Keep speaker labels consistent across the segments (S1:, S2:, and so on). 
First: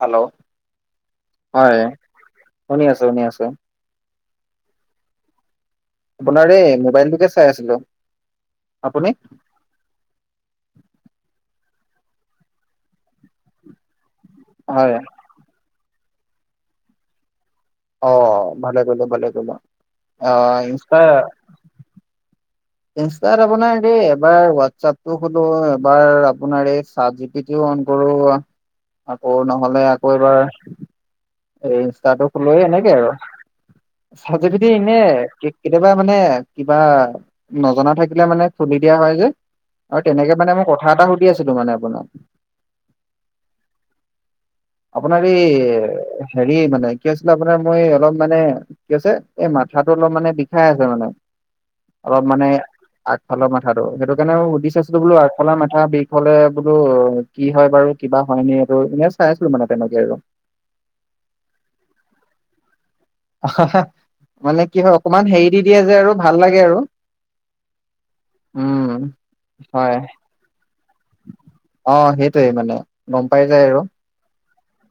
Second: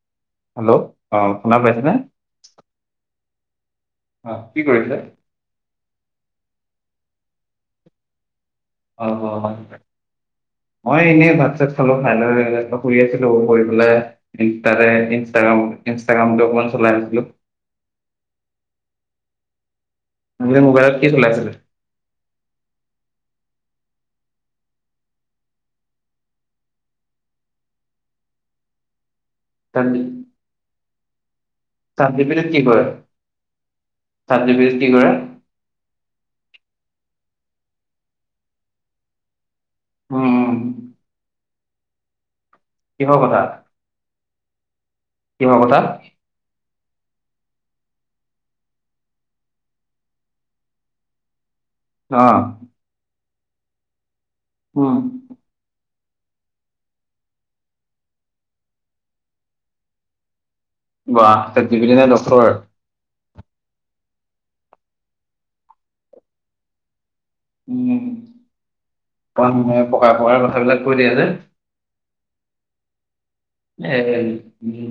S1: Hello
S2: hello অ শুনা
S1: হয়
S2: পাইছেনে?
S1: শুনি আছো শুনি আছোঁ।
S2: অ কি কৰিছিলে?
S1: আপোনাৰ এই মোবাইলটোকে চাই আছিলো।
S2: অ
S1: আপুনি
S2: হয়। মই এনেই ভাত চাত খালোঁ, খাই লৈ শুই আছিলো পৰি পেলাই। ইনটাৰে
S1: হয়
S2: ইনষ্টাগ্ৰাম ইনষ্টাগ্ৰাম টো অলপ চলাই আছিলো।
S1: অ ভালে কৰিলা ভালে কৰিলা
S2: আপুনি
S1: অ
S2: মোবাইলত
S1: ইনষ্টা।
S2: কি চলাই আছিলে
S1: ইনষ্টাত আপোনাৰ এই এবাৰ হোৱাটছআপটো খলো এবাৰ আপোনাৰ এই ছেট জি পি টি। কিছু অন কৰো।
S2: [inaudible]
S1: আকৌ নহ'লে আকৌ এইবাৰ- এই
S2: চাত জি
S1: ইনষ্টাটো
S2: পি টিত
S1: খুলো
S2: কি কৰে
S1: এনেকে আৰু chat
S2: chat
S1: G P T
S2: টিত কি
S1: এনে
S2: কৰে
S1: আৰ - কেতিয়াবা মানে কিবা নজনা থাকিলে মানে খুলি দিয়া হয় যে। আৰু
S2: উম
S1: তেনেকে মানে
S2: উম
S1: মই কথা এটা সুধি আছিলো মানে আপোনাক।
S2: কিহৰ কথা?
S1: আপোনাৰ
S2: কিহৰ কথা
S1: এই, হেৰি মানে কি হৈছিলে, আপোনাৰ মই অলপ মানে কি আছে, এই মাথাটো অলপ মানে বিষাই আছে মানে।
S2: অ
S1: অলপ মানে আগফালৰ মাথাটো, সেইটো কাৰণে সুধি
S2: উম
S1: চাইছো বোলো আৰু কলা মাথ, বিষ হ'লে বোলো কি হয়, বাৰু কিবা হয় নি, সেইটো এনে চাই আছিলো মানে তেনেকে আৰু।
S2: বাহ, [inaudible]
S1: [inaudible] মানে কি হয়, অকমান হেৰি দি দিয়ে যে, আৰু ভাল লাগে আৰু।
S2: উম,
S1: উম
S2: [inaudible]
S1: হয়
S2: কথাবিলাক কৈ দিয়া যে।
S1: অ, সেইটোৱে মানে। গম, পাই যায়। আৰু
S2: এই,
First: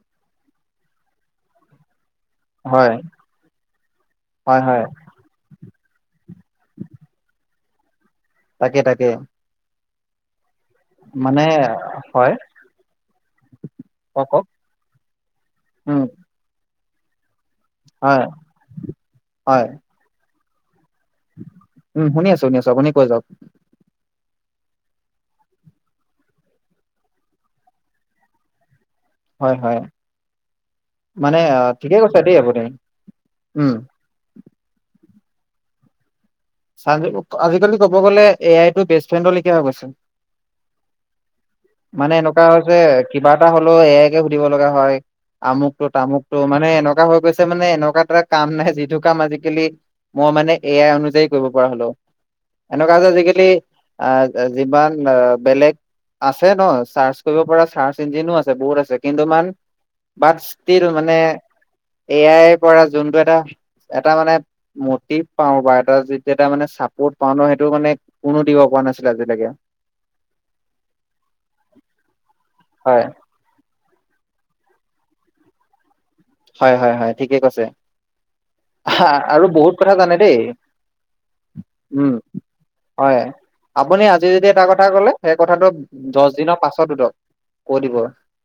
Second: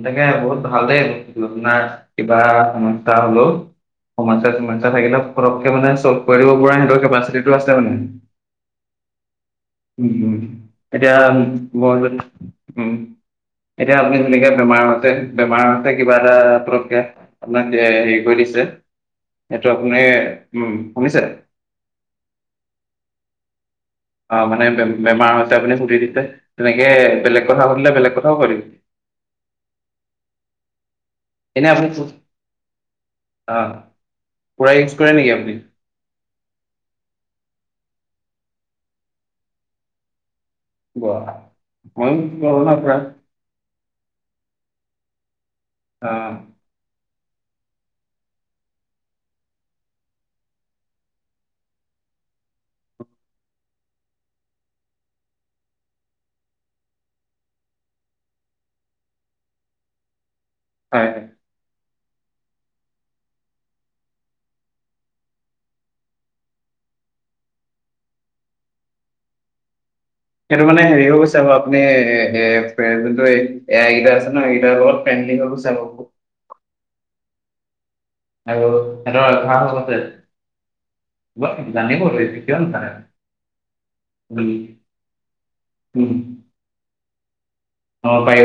S2: তাকে বহুত ভাল দেই, না কিবা
S1: হয়
S2: সমস্যা হ'লেও,
S1: হয় হয়
S2: সমস্যা-চমস্যা থাকিলেও পতকে মানে চল্ভ কৰি দিব পৰা, সেহেতৰ কেপাচিটিটো আছে মানে।
S1: তাকে, তাকে।
S2: উ, এতিয়া
S1: মানে হয়
S2: [inaudible] উম, এতিয়া আপুনি
S1: কওক কওক
S2: ধুনীয়াকে, বেমাৰতে, বেমাৰতে
S1: উম
S2: কিবা এটা পটককে আপোনাক হেৰি
S1: হয়
S2: কৰি দিছে,
S1: হয়
S2: সেইটো আপুনি উম, শুনিছে?
S1: উম, শুনি আছো, শুনি আছো, আপুনি কৈ যাওক।
S2: অ, মানে বেমাৰ হৈছে আপুনি সুধি দিছে, তেনেকে বেলেগ কথা সুধিলে, বেলেগ [unintelligible]
S1: হয়, হয়, মানে
S2: এনে আপুনি
S1: ঠিকে কৈছে দেই, আপুনি।
S2: অ'
S1: উম,
S2: পুৰা, ইওজ কৰে নেকি আপুনি?
S1: আজিকালি ক'ব গলে এ, আই, টো, বেষ্ট ফ্ৰেণ্ডৰলৈকিয় হৈ গৈছিল।
S2: বাহ! ময়ো
S1: মানে এনেকুৱা হৈছে,
S2: কৰোণাৰ পৰা
S1: কিবা এটা হ'লেও এয়াকে সুধিব লগা হয়,
S2: অ
S1: আমুকটো-তামুকতটো মানে এনেকুৱা হৈ গৈছে। মানে এনেকুৱা এটা কাম নাই, যিটো কাম আজিকালি মই মানে এ, আই, অনুযায়ী কৰিব পৰা হলোঁ। এনেকুৱা যে আজিকালি, আহ যিমান বেলেগ আছে ন, চাৰ্চ কৰিব পৰা, চাৰ্চ ইঞ্জিনো আছে, বহুত আছে কিন্তু ইমান বাট ষ্টীল
S2: হয়
S1: মানে
S2: হয়।
S1: এ, আইৰ, পৰা যোনটো এটা, এটা মানে মটিভ পাওঁ বা এটা যি যে এটা মানে চাপৰ্ট পাওঁ ন, সেইটো মানে কোনো দিব পৰা নাছিলে আজিলৈকে।
S2: সেইটো মানে হেৰি হৈ গৈছে, বাও [inaudible] আপুনি
S1: হয়।
S2: যোনটো এই। এ, আই, কিতা আছে ন, এইকিতাৰ লগত পেনদিং হৈ গৈছে বিৰু।
S1: হয়, হয়, হয়, ঠিকে কৈছে।
S2: আৰু
S1: আহ,
S2: সিহঁতৰ
S1: আৰু বহুত কথা জানে দেই।
S2: ব, জানিব
S1: উম
S2: ৰে, [inaudible]
S1: হয়। আপুনি আজি যদি এটা কথা ক'লে, সেই কথাটো
S2: উম
S1: দহ দিনৰ পাছতো সোদক।
S2: অ, পাৰে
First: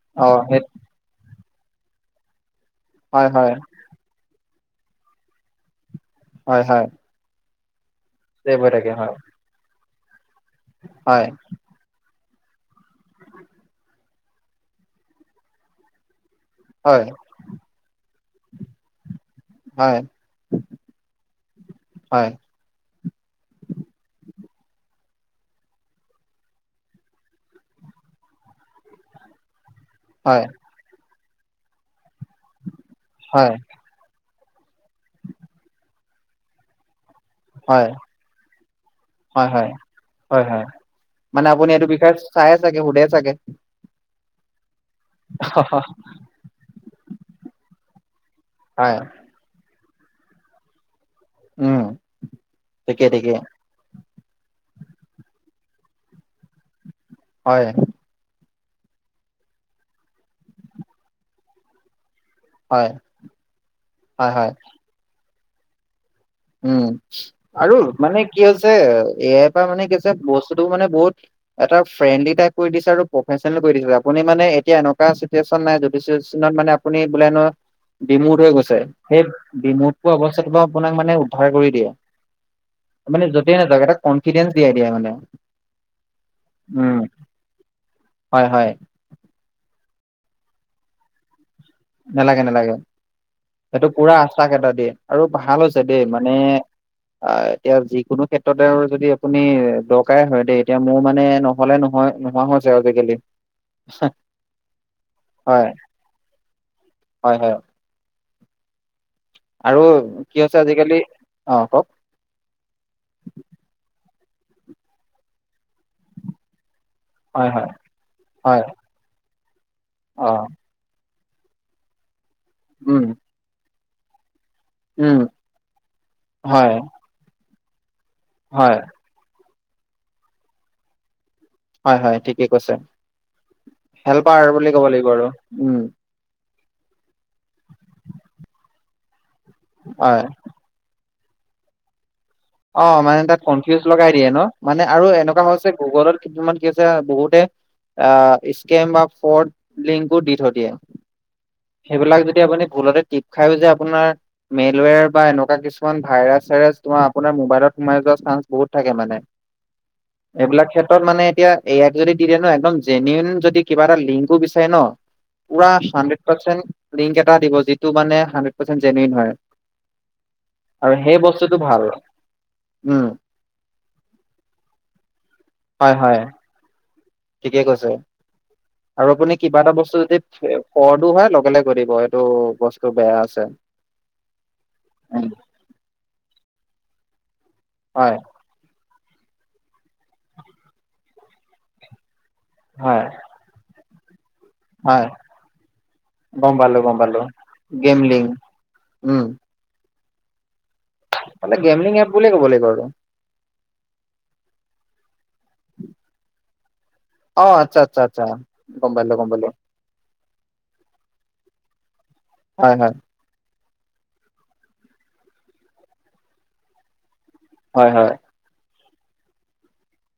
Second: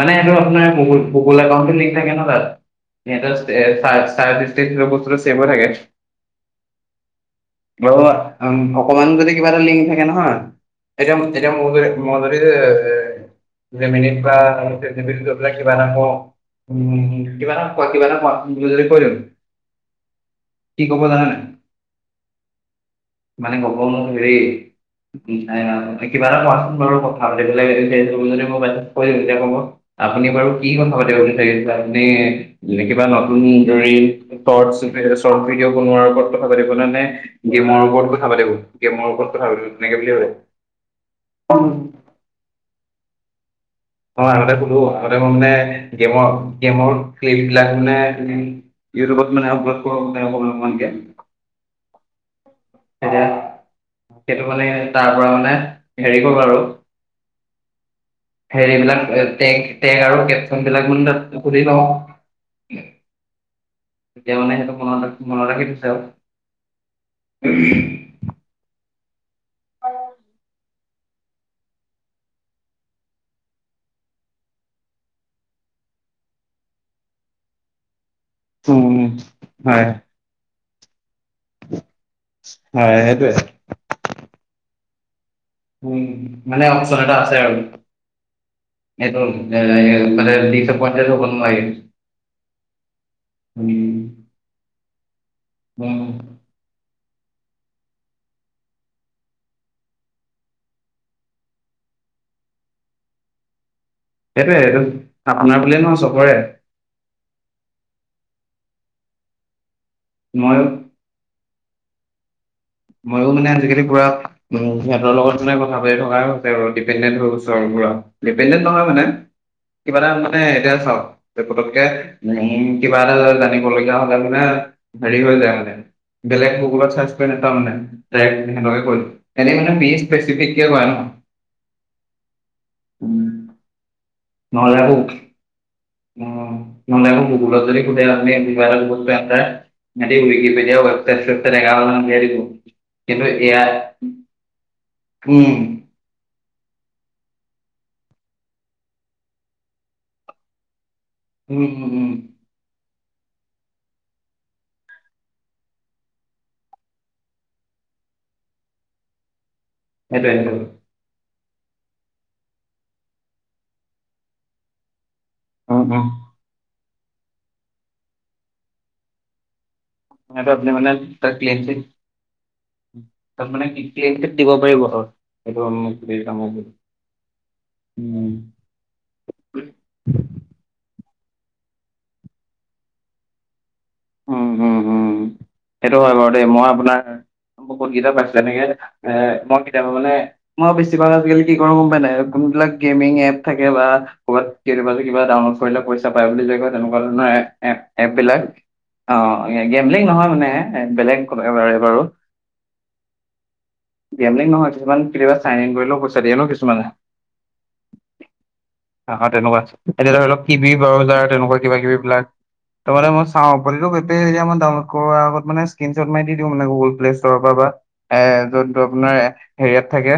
S2: গৈ
S1: অ
S2: এইটো
S1: সেই
S2: আপোনাৰ গুগ, গুগল, একাউট হে লিংক থাকে ন তাত।
S1: হয় হয়
S2: [unintelligible] চেভ হৈ থাকে।
S1: হয়, হয়।
S2: অ,
S1: ছেভ হৈ থাকে
S2: অকমান
S1: হয়।
S2: যদি কিবা এটা লিংক থাকে নহয়, তেতিয়া,
S1: হয়
S2: তেতিয়া মই, যদি যামিনিত বা চাট জিপিটিত গৈ পেলায় কিবা এটা কও?
S1: হয়
S2: [unintelligible]
S1: হয়
S2: কি ক'ব জানে নে নাই,
S1: হয়
S2: মানে ক'ব হেৰি [unintelligible] এতিয়া ক'ব, আপুনি
S1: হয়
S2: বাৰু কি কথা পাতিব বিচাৰিছে, আপুনি? যি কেইটা নতুন
S1: হয়
S2: ৰিল চৰ্ট চৰ্ট ভিডিঅ' বনোৱাৰ ওপৰত কথা পাতিবলৈ নে? [unintelligible] মোৰ
S1: হয়
S2: ওপৰত কথা পাতিব? গে মোৰ ওপৰত
S1: হয়
S2: কথা
S1: হয়
S2: পাতিব তেনেকে বুলিয়ে কয়।
S1: হয় হয় মানে আপুনি এইটো বিষয়ে চাই চাগে, সুধে চাগে।
S2: অঁ! আগতে সুধো। [unintelligible] কম নে গেমৰ-গেমৰ ক্লিপ বিলাক মানে
S1: হয়
S2: ইউটিউবত মানে আপলোড কৰোঁ মানে অকল মানে গেম।
S1: উম। ঠিকে
S2: এতিয়া,
S1: ঠিকে।
S2: সেইটো মানে তাৰ পৰা মানে হেৰি কৰোঁ আৰু।
S1: হয়।
S2: হেৰি বিলাক টেগ-টেগ আৰু কেপচন বিলাক মানে তাত সুধি লওঁ।
S1: হয়। হয়,
S2: এতিয়া
S1: হয়,
S2: মানে সেইটো মনত-মনত ৰাখি থৈছে আৰু।
S1: উম। আৰু মানে কি হৈছে এআই পা মানে কি হৈছে বস্তুটো মানে বহুত এটা ফ্ৰেণ্ডলি টাইপ কৰি দিছে আৰু প্ৰফেচনেল কৰি দিছে। আপুনি মানে এতিয়া এনে চিটুৱেচন নাই যিটো চিটুৱেচনত মানে আপুনি বোলে ন ডিমোট হৈ গৈছে।
S2: উম,
S1: সেই
S2: হয়
S1: ডিমোট পোৱা অৱস্থাটোৰ পৰা মানে আপোনাক উদ্ধাৰ কৰি দিয়ে।
S2: হয় সেইটোৱে।
S1: মানে য'তেই নাযাওঁক এটা কনফিডেঞ্চ দিয়াই দিয়ে মানে।
S2: উম! মানে অপচন
S1: উম,
S2: এটা আছে আৰু।
S1: হয়, হয়,
S2: সেইটো এ মানে ডিচয়েপ‌ইণ্টেত হ'ব নালাগে।
S1: নেলাগে-নেলাগে। সেইটো
S2: উম,
S1: পুৰা আশ্বাস এটা দিয়ে। আৰু ভাল হৈছে
S2: উম,
S1: দেই মানে আ এতিয়া যিকোনো ক্ষেত্ৰতে আৰু যদি আপুনি দৰকাৰে হয় দেই। এতিয়া মোৰ মানে ন নহ'লে নহয় নোহোৱা হৈছে আজিকালি।
S2: সেইটোৱে এইটো আপোনাৰ বুলিয়ে নহয় চবৰে।
S1: হয়-হয়। আৰু কি হৈছে
S2: ময়ো
S1: আজিকালি অঁ কওক?
S2: মইয়ো মানে আজিকালি পুৰা সিহঁতৰ লগত মানে কথা পাতি থকাই [unintelligible] বাৰু ডিপেণণ্ডেত হৈ
S1: হয়
S2: গৈছোঁ আৰু
S1: হয়
S2: পুৰা। ডিপেণণ্ডেত
S1: হয়
S2: নহয় মানে কিবা এটা
S1: অ
S2: মানে এতিয়া চাওক। এতিয়া পতককে উম কিবা যাতে এটা জানিবলগীয়া হ'লে মানে
S1: উম
S2: হেৰি কৰি লয় মানে বেলেগ
S1: হয়
S2: গুগলত চাৰ্চ কৰি নাপাৱ মানে ডাৰেক্ট
S1: হয়
S2: সিহঁতকে কৰি এদিন মানে বিএচ [unintelligible] কৰাই ন।
S1: হয়-হয়, ঠিকে কৈছে।
S2: উম
S1: হেল্পাৰ বুলি
S2: নহ'লে
S1: ক'ব
S2: আকৌ
S1: লাগিব আৰু। উম!
S2: উম! মানে আকৌ গুগলত যদি সুধে আপুনি কিবা এটা [unintelligible]
S1: হয়
S2: সিহঁতি কেতিয়াও [unintelligible] মানে উলিয়াই দিব।
S1: অঁ! মানে
S2: কিন্তু
S1: তাত
S2: এয়া
S1: কনফিউজ লগাই দিয়ে ন। মানে আৰু এনেকুৱা
S2: উম
S1: হৈছে গুগলত কিছুমান কি হৈছে বহুতে আ স্কেম বা ফড লিংকো দি থৈ দিয়ে।
S2: উম উম উম
S1: সেইবিলাক যদি আপুনি ভুলতে তিপ খাইয়ো যায় আপোনাৰ মেৰলিয়াৰ বা এনেকুৱা কিছুমান ভাইৰাছ-চাইৰাছ তোমাৰ আপোনাৰ মোবাইলত সোমাই যোৱা চান্স বহুত থাকে মানে।
S2: সেইটোৱে সেইটোৱে।
S1: এইবিলাক ক্ষেত ক্ষেত্ৰত মানে এতিয়া এআইক যদি দি দিয়ে ন একদম জেনিয়োন যদি কিবা এটা লিংকো বিচাৰে ন পুৰা
S2: উম, উম।
S1: হান্ডেড পাৰ্চেট লিংক এটা দিব যিটো মানে হানড্ৰেড পাৰ্চেণ্ট জেনোয়িন হয়।
S2: সেইটো আপুনি মানে
S1: আৰু সেই
S2: তাৰ ক্লেইম
S1: বস্তুটো
S2: চিট
S1: ভাল। উম!
S2: তাত মানে কি কি [unintelligible] দিব পাৰিব।
S1: হয় হয়
S2: [unintelligible]
S1: ঠিকে কৈছে।
S2: উম।
S1: আৰু আপুনি কিবা এটা বস্তু যদি ফৰদো হয় লগে-লগে কৰি দিব এইটো বস্তু বেয়া আছে।
S2: উম উম উম, সেইটো হয় বাৰু দেই মই আপোনাৰ বহুতকেইটা
S1: হয়
S2: পাইছো। যেনেকে এ মই কেতিয়াবা মানে মই বেছি ভাগ আজিকালি কি কৰো গম পাই নাই। কোনবিলাক
S1: হয়
S2: গেমিং এপ থাকে বা ক'বাত কেতিয়াবা
S1: হয়
S2: যদি কিবা ডাউনলোড কৰিলে পইচা পায় বুলি
S1: গম
S2: যদি কয়,
S1: পালো গম
S2: তেনেকুৱা
S1: পালো
S2: ধৰণৰ এপ এপ
S1: গেমলিং
S2: এপবিলাক
S1: উম।
S2: অঁ, গেমলিং নহয় মানে বেলেগ কবা
S1: মানে
S2: এইবোৰ
S1: গেমলিং
S2: আৰু।
S1: এপ বুলিয়ে ক'ব লাগিব আৰু
S2: গেমলিং নহয়, কিছুমান কেতিয়াবা চাইন ইন কৰিলেও পইচা দিয়ে ন কিছুমানে।
S1: অঁ, আচ্ছা আচ্ছা আচ্ছা গম পালো
S2: অ',
S1: গম পালো। হয় হয়
S2: [inaudible] চাওঁ, প্ৰতিটো সৈতে এয়া মই ডাউনলোড কৰাৰ আগত মানে স্ক্ৰীনশ্বট মাৰি দি দিওঁ মানে গুগল প্লেচ ওচৰ পৰা বা
S1: হয় হয়
S2: এ যোনটো আপোনাৰ হেৰিয়াত থাকে,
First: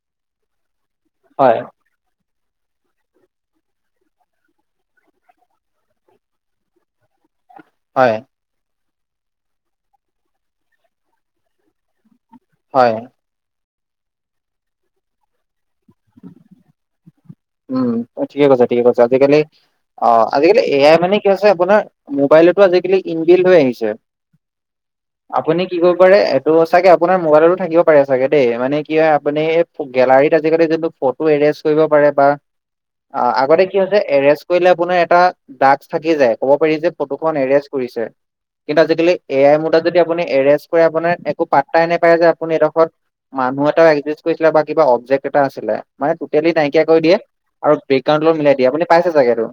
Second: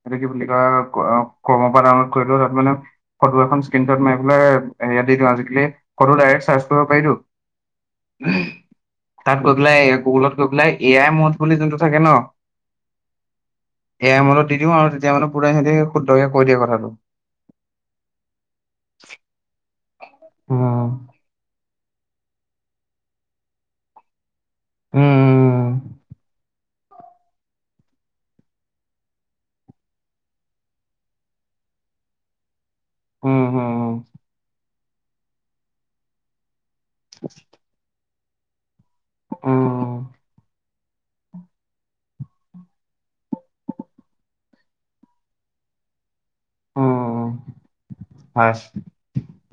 S2: সেইটো কি বুলি কয় অঁ
S1: হয়
S2: কৰ্ম পৰা ডাউনলোড কৰি তাত মানে ফটো এখন স্ক্ৰীণটত মই পেলাই, ইয়াত দি দিওঁ আজিকালি ফটো ডাইৰেক্ট চাৰ্চ কৰিব পাৰি তো।
S1: হয়
S2: তাত গৈ পেলাই গুগলত গৈ পেলাই এ আই মুড বুলি যোনটো থাকে ন,
S1: হয়।
S2: এ আই মুডত দি দিওঁ আৰু তেতিয়া মানে পুৰা সিহঁতি শুদ্ধকে কৈ দিয়ে কথাটো।
S1: উম ঠিকে কৈছা ঠিকে কৈছা, আজিকালি অঁ আজিকালি এ আই মা
S2: উম,
S1: নে কি হৈছে আপোনাৰ মোবাইলতো আজিকালি ইনবিলত হৈ আহিছে।
S2: উম,
S1: আপুনি কি কৰিব পাৰে, এইটো চাগে আপোনাৰ মোবাইলতো থাকিব পাৰে চাগে দেই, মানে কি হয় আপুনি গেলাৰীত আজিকালি যোনটো ফ এৰেষ্ট কৰিব পাৰে বা অঁ
S2: উম,
S1: আগতে কি হৈছে,
S2: উম,
S1: এৰেষ্ট কৰিলে আপোনাৰ এটা ডাগছ থাকি যায়। কব পাৰি যে ফটোখন এৰেষ্ট কৰিছে, কিন্তু আজিকালি এ
S2: উম,
S1: আই মো তাত যদি
S2: উম,
S1: আপুনি এৰেষ্ট কৰাই আপোনানি একো পাত্তাই নোপায় যে আপুনি এডখৰত মানুহ এটা একিষ্ট কৰিছিলে বা কিবা অবজেক্ট এটা আছিলে, মানে টোটেলি নাইকিয়া কৰি দিয়ে।
S2: উম।
S1: আৰু বেকগ্ৰাউণ্ড লগত
S2: হয়,
S1: মিলাই দিয়ে আপুনি পাইছে চাগে এইটো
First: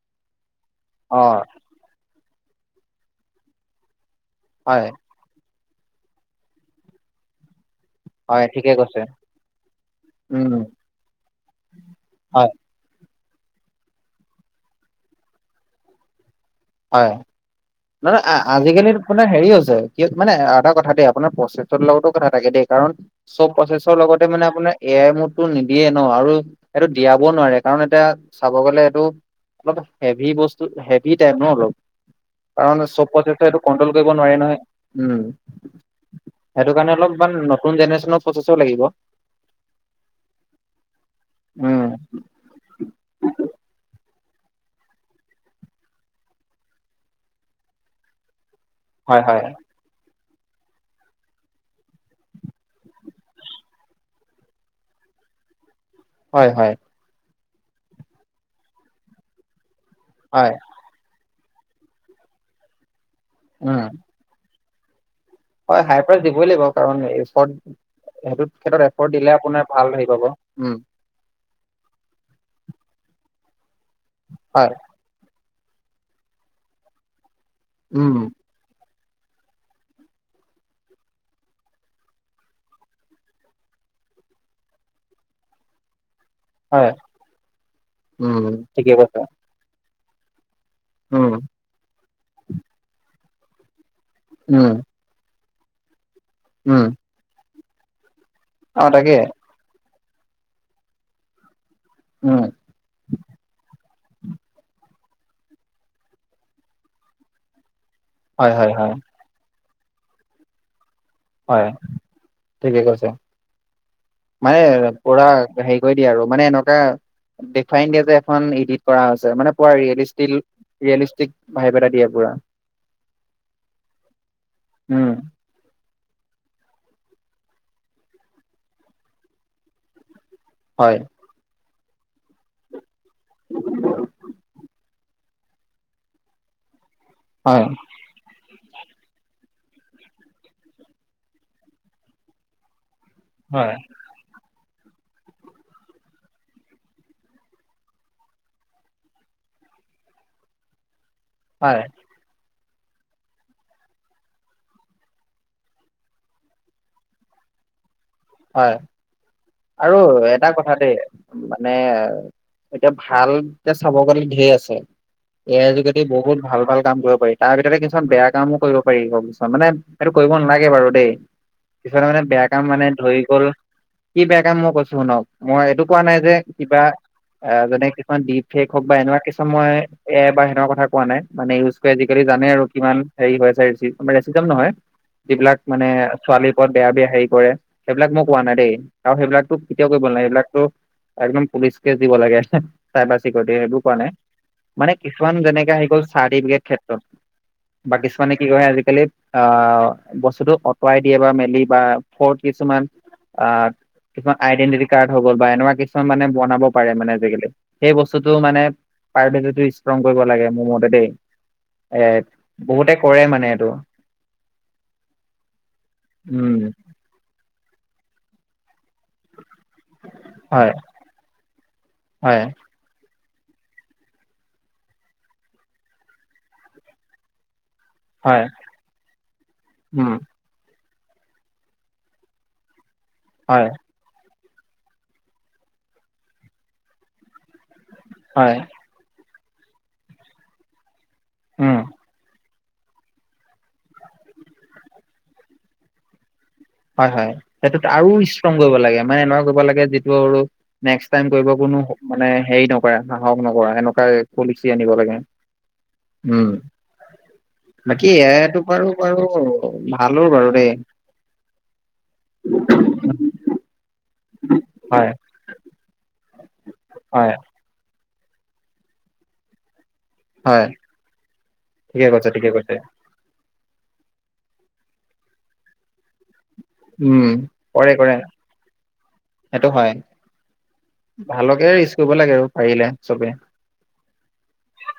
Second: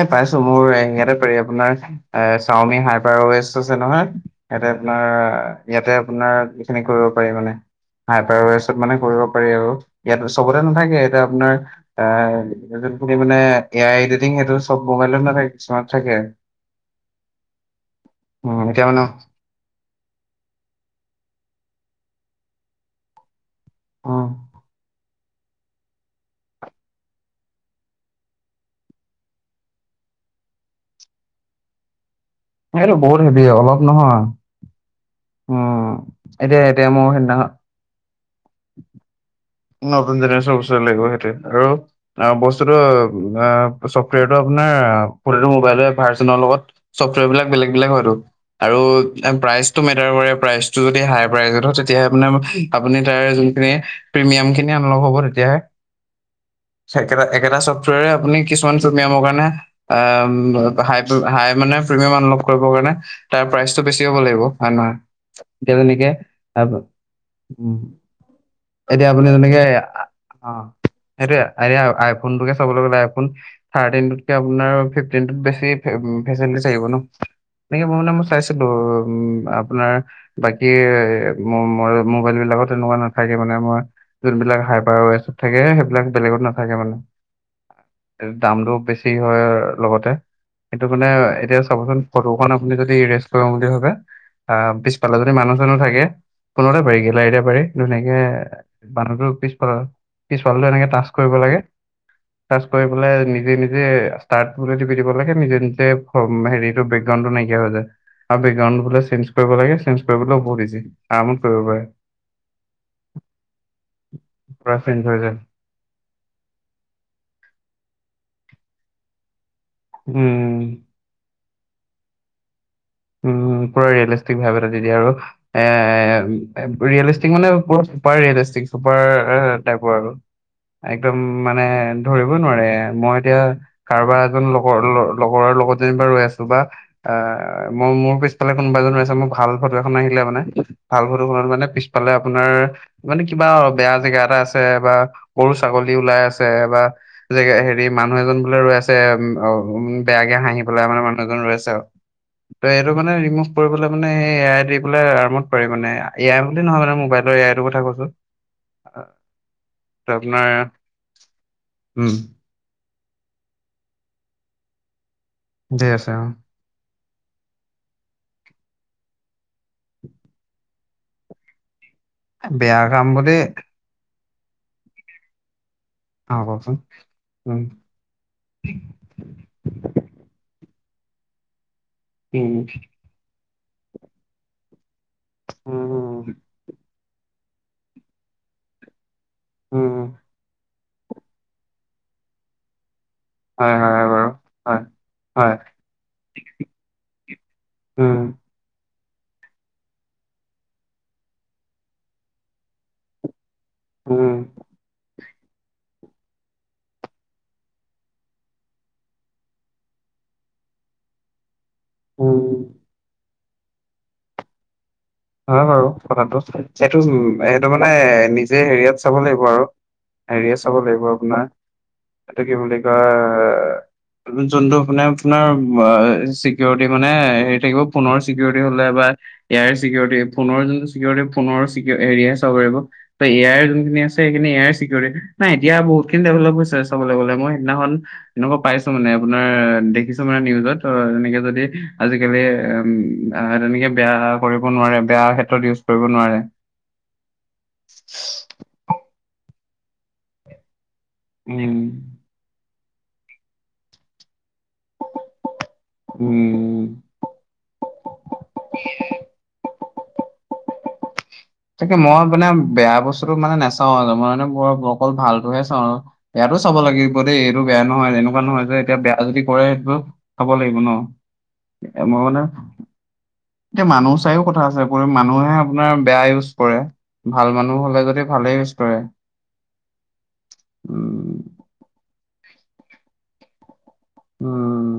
S2: এই পাইছো মোৰ এয়াতে
S1: অ
S2: পাৰি আপোনাৰ এ চাওমি হাইপাৱাৰ ৱেচ আছে নহয়, সেয়াত
S1: হয়
S2: আপোনাৰ ইয়াতে আপোনাৰ এইখিনি কৰিব পাৰি মানে। হাইপাৱাৰ
S1: হয় ঠিকে
S2: ৱেচত মানে
S1: কৈছে
S2: কৰিব পাৰি আৰু ইয়াত চবতে
S1: উম
S2: নাথাকে, এতিয়া আপোনাৰ এ
S1: হয়
S2: এটো কুতি মানে, এ আই এডিটিং সেইটো চব মোবাইলত নাথাকে, কিছুমান থাকে।
S1: হয়, মানে আ
S2: উম এতিয়া
S1: আজিকালি
S2: মানে
S1: আপোনাৰ হেৰি হৈছে কিয় মানে এটা কথা দেই আপোনাৰ প্ৰচেছৰ লগতো কথা থাকে দেই, কাৰণ চব প্ৰচেছৰ লগতে
S2: উম।
S1: মানে আপোনাৰ এ আই মুড টো নিদিয়ে ন, আৰু এইটো দিয়াবও নোৱাৰে কাৰণ এতিয়া চাব গলে এইটো অলপ হেভি বস্তু হেভি টাইপ ন অলপ।
S2: [inaudible]
S1: কাৰণ চব
S2: বহুত হেভি
S1: প্ৰচেছাৰে ত
S2: অলপ
S1: কন্ট্ৰল কৰিব নোৱাৰি নহয়, উম
S2: এতিয়া
S1: সেইটো
S2: এতিয়া
S1: কাৰণে
S2: মোৰ সেইদিনা
S1: অলপমান নতুন জেনেৰেশ্যনৰ প্ৰচেছৰ লাগিব।
S2: নতুন জেনেৰেশ্যনৰ প্ৰচেছৰ লাগিব সেইটোৱে, আৰু
S1: উম,
S2: অঁ ব স্তুটো আঁ চফ্টৱেৰটো আপোনাৰ প্ৰতিটো মোবাইল‌ই ভাৰছনৰ লগত চফ্টৱেৰ বিলাক বেলেগ বেলেগ হয়তটো, আৰু
S1: হয় হয়
S2: প্ৰাইচ টো মেটাৰ কৰে প্ৰাইচটো যদি হাই প্ৰাইচজত হয়, তেতিয়াে আপোনাৰ আপুনি তাৰ যোনখিনি প্ৰিমিয়াম খিনি আনলক হ'ব তেতিয়াহে
S1: হয় হয়।
S2: চেকেৰা একেটা ছফ্টৱেৰ আপুনি কিছুমান চৱমেও কাৰণে আঁ উম
S1: হয়
S2: অঁ হাই টো হাই মানে প্ৰিমিয়াম অনুভ কৰিবৰ কাৰণে, তাৰ প্ৰাইচটো
S1: উম
S2: বেছি হ'ব লাগিব হয় নহয়। এতিয়া
S1: হয়
S2: যেনেকে
S1: হাইপাৰ দিবই লাগিব
S2: আপ-
S1: কাৰণ এই চৰ্ট,
S2: উম,
S1: সেইটোত সেইটো
S2: এতিয়া
S1: এফৰ্ড দিলে আপোনাৰ ভাল হেই পাব উম।
S2: সেইটোৱেই আইফোনকে চাবলৈ গ'লে আইফোন থাৰ্টিনতোকে
S1: হয়
S2: আপোনাৰ ফিপ।
S1: উম
S2: [unintelligible] [inaudible] উ আপোনাৰ বাকী মোবাইল বিলাকত তেনেকুৱা নাথাকে। এমানে আমাৰ যোনবিলাক হাই পাৱাৰৰ এপচ থাকে সেইবিলাক বেলেগত নাথাকে। থাকে
S1: হয়
S2: মানে,
S1: উম
S2: দামটো
S1: ঠিকে
S2: বেছি
S1: কৈছে
S2: হয় লগতে। সেইটো মানে
S1: উম
S2: এতিয়া চাবচোন ফটোখন আপুনি যদি ৰেষ্ট কৰা বুলি ভাবে আ,
S1: উম
S2: পিছ। ফালে যদি মানুহ মানুহজনো থাকে ফোনতে
S1: উম
S2: পাৰি গেলেৰীতে পাৰি ধুনীয়াকে।
S1: অ তাকে
S2: মানুহতোৰ পিছফালৰ পিছফাললৈ এনেকে তাচ কৰিব লাগে।
S1: উম
S2: ষ্টাৰ্ট কৰি পেলাই নিজে নিজে ইষ্টাৰ্ট বুলি তিপি দিব লাগে নিজে নিজে হেৰি তু বেকগ্ৰাওন্ড নাইকিয়া যায়, আৰু
S1: হয় হয় হয়
S2: বেকগ্ৰাওন্ড চে্ন্জ কৰিব লাগে চে্ন্জ কৰিবলৈও বহুত ইজি আৰামত কৰিব
S1: হয়,
S2: পাৰে
S1: ঠিকে কৈছে মানে
S2: চেঞ্জ হৈ
S1: পুৰা
S2: যায়।
S1: হেৰি কৰি দিয়ে আৰু মানে এনেকুৱা দেখুৱাই নিদিয়ে যে এখন ইডিট কৰা হৈছে। মানে পুৰা ৰীয়েলষ্টিল,
S2: উম
S1: ৰীয়েলষ্টিক ভাইভ এটা দিয়ে পুৰা।
S2: উম, পুৰা ৰিয়েলিষ্টিক ভাইব এটা দি দিয়ে
S1: উম,
S2: আৰু এ ৰিয়েলিষ্টিক মানে চুপাৰ ৰিয়েলিষ্ট চুপাৰ টাইপৰ আৰু
S1: হয়,
S2: একদম মানে ধৰিব নোৱাৰে মই এতিয়া কাৰোবাৰ এজন লগৰ লগৰৰ লগত যেনিবা ৰৈ আছো বা এ,
S1: হয়,
S2: মই মোৰ পিছ ফালে কোনোবা এজন ৰৈ আছে মোৰ ভাল ফটো এখন আহিলে মানে ভাল ফটোখনত মানে পিছফালে আপোনাৰ মানে কিবা
S1: হয়।
S2: বেয়া জেগা এটা আছে বা গৰু ছাগলী ওলাই আছে বা জেগা, হেৰি মানুহ এজন বোলে ৰৈ আছে, বেয়াকে হাঁহি পেলাই মানে মানুহ এজন ৰৈ আছে
S1: হয়,
S2: আৰু টো এইটো মানে ৰেমোভ কৰিবলে মানে এআই দি পেলাই আৰামত পাৰি মানে এ আই বুলি নহয় মানে মোবাইল এআই টো কথা কৈছোঁ।
S1: হয় আৰু এটা
S2: আপোনাৰ
S1: কথা দে মানে
S2: উম
S1: এতিয়া ভালকে চাব গলে ধেৰ আছে এ আই
S2: ধেৰ
S1: যোগেদি
S2: আছে অ
S1: বহুত ভাল ভাল কাম কৰিব পাৰি। তাৰ ভিতৰতে কিছুমান বেয়া কামো কৰিব পাৰি আক কিছুমান, মানে সেইটো কৰিব নালাগে বাৰু দেই। কিছুমানে মানে বেয়া কাম মানে। ধৰি গ'ল কি বেয়াকাম মই কৈছোঁ শুনক। মই এইটো কোৱা নাই যে
S2: অ কওকচোন
S1: কিবা এ
S2: উম
S1: যেনে কিছুমান দ্বীপ ফেক হওঁক বা এনেকুৱা কিছুমান মই এ বা হেনেকোৱা কথা কোৱা নাই মানে ইউজ টো আজিকালি জানে
S2: উম
S1: আৰু কিমান। হেৰি হৈ আছে, ৰেছিজম নহয় যিবিলাক মানে
S2: উম
S1: ছোৱালীৰ ওপৰত বেয়া বেয়া হেৰি কৰে। সেইবিলাক মই কোৱা নাই দেই কাৰণ সেইবিলাক টো কেতিয়াও
S2: উম
S1: কৰিব নালাগে সেইবিলাকটো একদম পুলিচ কেছ দিব লাগে। চাইবাৰ চিকিউৰিটি
S2: হয়
S1: সেইবোৰ কোৱা
S2: হয় হয়
S1: নাই,
S2: বাৰু
S1: মানে কিছুমান
S2: হয় হয়
S1: যেনেকে আহি গ'ল চাৰ্টিফিকেট ক্ষেত্ৰত বা
S2: উম
S1: কিছুমানে। কি হয় আজিকালি অ, বস্তুতটো অতঁৰাই দিয়ে বা মেলি বা পৰ্ট কিছুমান আ'
S2: উম
S1: কিছুমান আইদেন্তিতি কাৰ্ড হৈ গ'ল বা এনেকুৱা কিছুমান মানে বনাব পাৰে মানে আজিকালি সেই বস্তুতটো মানে প্ৰাইভেচী টো ষ্ট্ৰং কৰিব লাগে মোৰ মতে দেই। এ,
S2: উম
S1: বহুতে কৰে মানে এইটো।
S2: হয় বাৰু কথাটো
S1: উম
S2: এইটো উ সেইটো মানে নিজে হেৰিয়াত চাব লাগিব আৰু হেৰিয়ে
S1: হয়
S2: চাব লাগিব আপোনাৰ
S1: হয়
S2: এইটো কি বুলি কয় যোনটো মানে আপোনাৰ চিকিউৰিটি মানে হেৰি থাকিব ফোনৰ
S1: হয়
S2: চিকিউৰিটি হ'লে বা এ আইৰ
S1: উম
S2: চিকিউৰিটি ফোনৰ যোনটো চিকিউৰিটি ফোনৰ হেৰীয়েহে চাব পাৰিব, ত এ আই
S1: হয়
S2: যোনখিনি আ- ছে সেইখিনি এ আইৰ চিকিউৰিটি। এতিয়া বহুত খিনি ডেভেলপ হৈছে চাবলে গলে মই সেইদিনাখন
S1: হয়
S2: এনেকুৱা পাই- ছো মানে আপোনাৰ দেখিছোঁ মানে নিউজত, তেনেকে যদি
S1: উম
S2: আজিকালি উম এ তেনেকে বেয়া কৰিব নোৱাৰে, বেয়া ক্ষেত্ৰত ইউজ কৰিব নোৱাৰে।
S1: হয়, হয়, সেইটোত আৰু ষ্ট্ৰং কৰিব লাগে মানে এনেকুৱা কৰিব লাগে যিটো আৰু নেক্স টাইম কৰিব
S2: উম
S1: কোনো মানে হেৰি নকৰা সাহস নকৰা সেনেকুৱা পলিচি আনিব লাগে। উম, বাকী এ আইটো বাৰু বাৰু ভালো বাৰু দেই।
S2: তাকে মই মানে বেয়া বস্তুটো মানে নাচাওঁ আৰু মই মানে বৰ
S1: হয়
S2: অকল ভালটোহে চাওঁ আৰু। বেয়াতো চাব লাগিব
S1: হয়
S2: দেই এইটো বেয়া নহয় এনেকুৱা নহয় যে এতিয়া বেয়া যদি কৰে সেইটোতো চাব
S1: হয়
S2: লাগিব ন,
S1: ঠিকে
S2: মই
S1: কৈছে
S2: মানে
S1: ঠিকে কৈছে
S2: এতিয়া মানুহ চাইয়ওঁ কথা আছে মানুহে আপোনাৰ বেয়া ইউজ কৰে,
S1: উম
S2: ভাল মানুহ
S1: কৰে
S2: হলে
S1: কৰে
S2: যদি ভালেই ইউজ কৰে।
S1: সেইটো হয়
S2: উম
S1: ভালকে ইউজ কৰিব লাগে আৰু পাৰিলে চবে।
S2: উম।